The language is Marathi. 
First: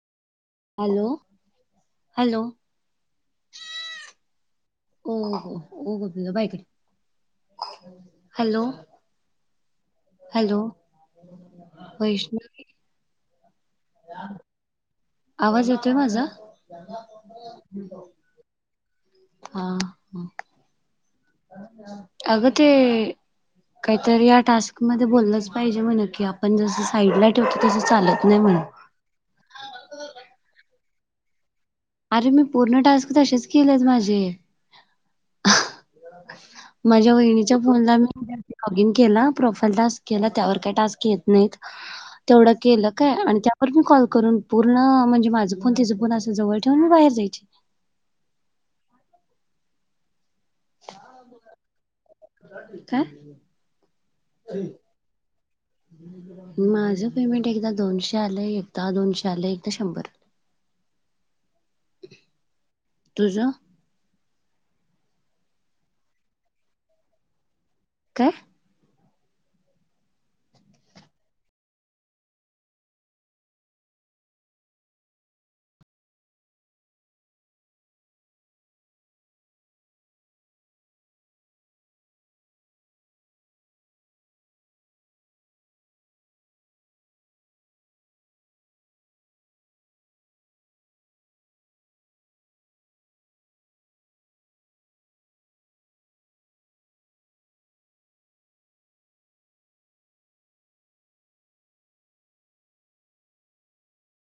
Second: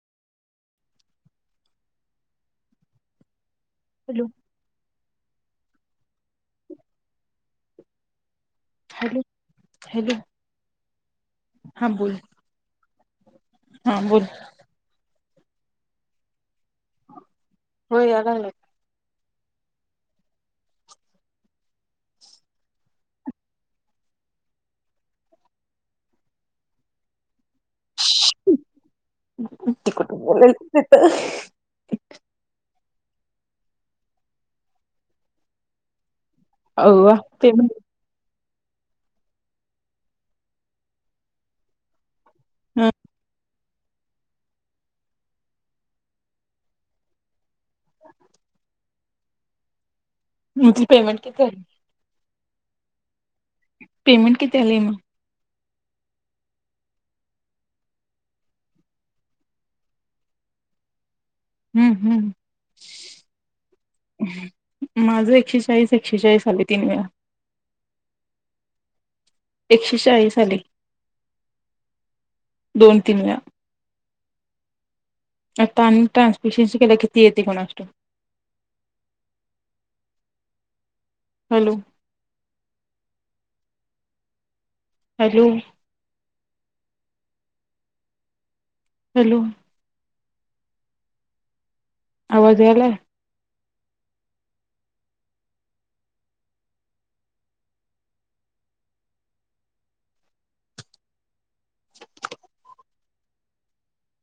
Hello, hello. हॅलो. हो, हो, हो होगुदल पाहिजे. हॅलो, हॅलो हॅलो हा बोल वैष्णवी हा बोल. आवाज येतोय माझा? होय आगण हा, ह अग ते काहीतरी या टास्क म बोललंच पाहिजे म्हणा की आपण जस साईडला ठेवत तस चालत.. नाही म्हण [unintelligible] अरे मी पूर्ण टास्क तसेच केलेत माझे. अव्वा माझ्या वहिणीच्या पेमेंट फोनला मी लॉगिन केल प्रोफाईल टास्क केला त्यावर काय टास्क येत नाहीत तेवढं केलं काय आनी र मी कॉल करून पूर्ण म्हणजे माझा फोन तिचा फोन असं जवळ ठेवून मी बाहेर जायची. रिकामा ऑडिओ तुमचं पेमेंट किती आलं? काय? पेमेंट किती आलं म? माझं पेमेंट एकदा दोनशे आले एकदा दोनशे आले एकदा शंभर. हम्म हम्म. तुझं माझं एकशेचाळीस एकशेचाळीस आले तीन वेळा. काय? एकशे चाळीस आले. दोन तीन वेळा. आता आणि ट्रान्सपिशन्सीकेलेय किती येते कोणास ठाऊक? हॅलो. हॅलो. हॅलो. आवाज यालाय.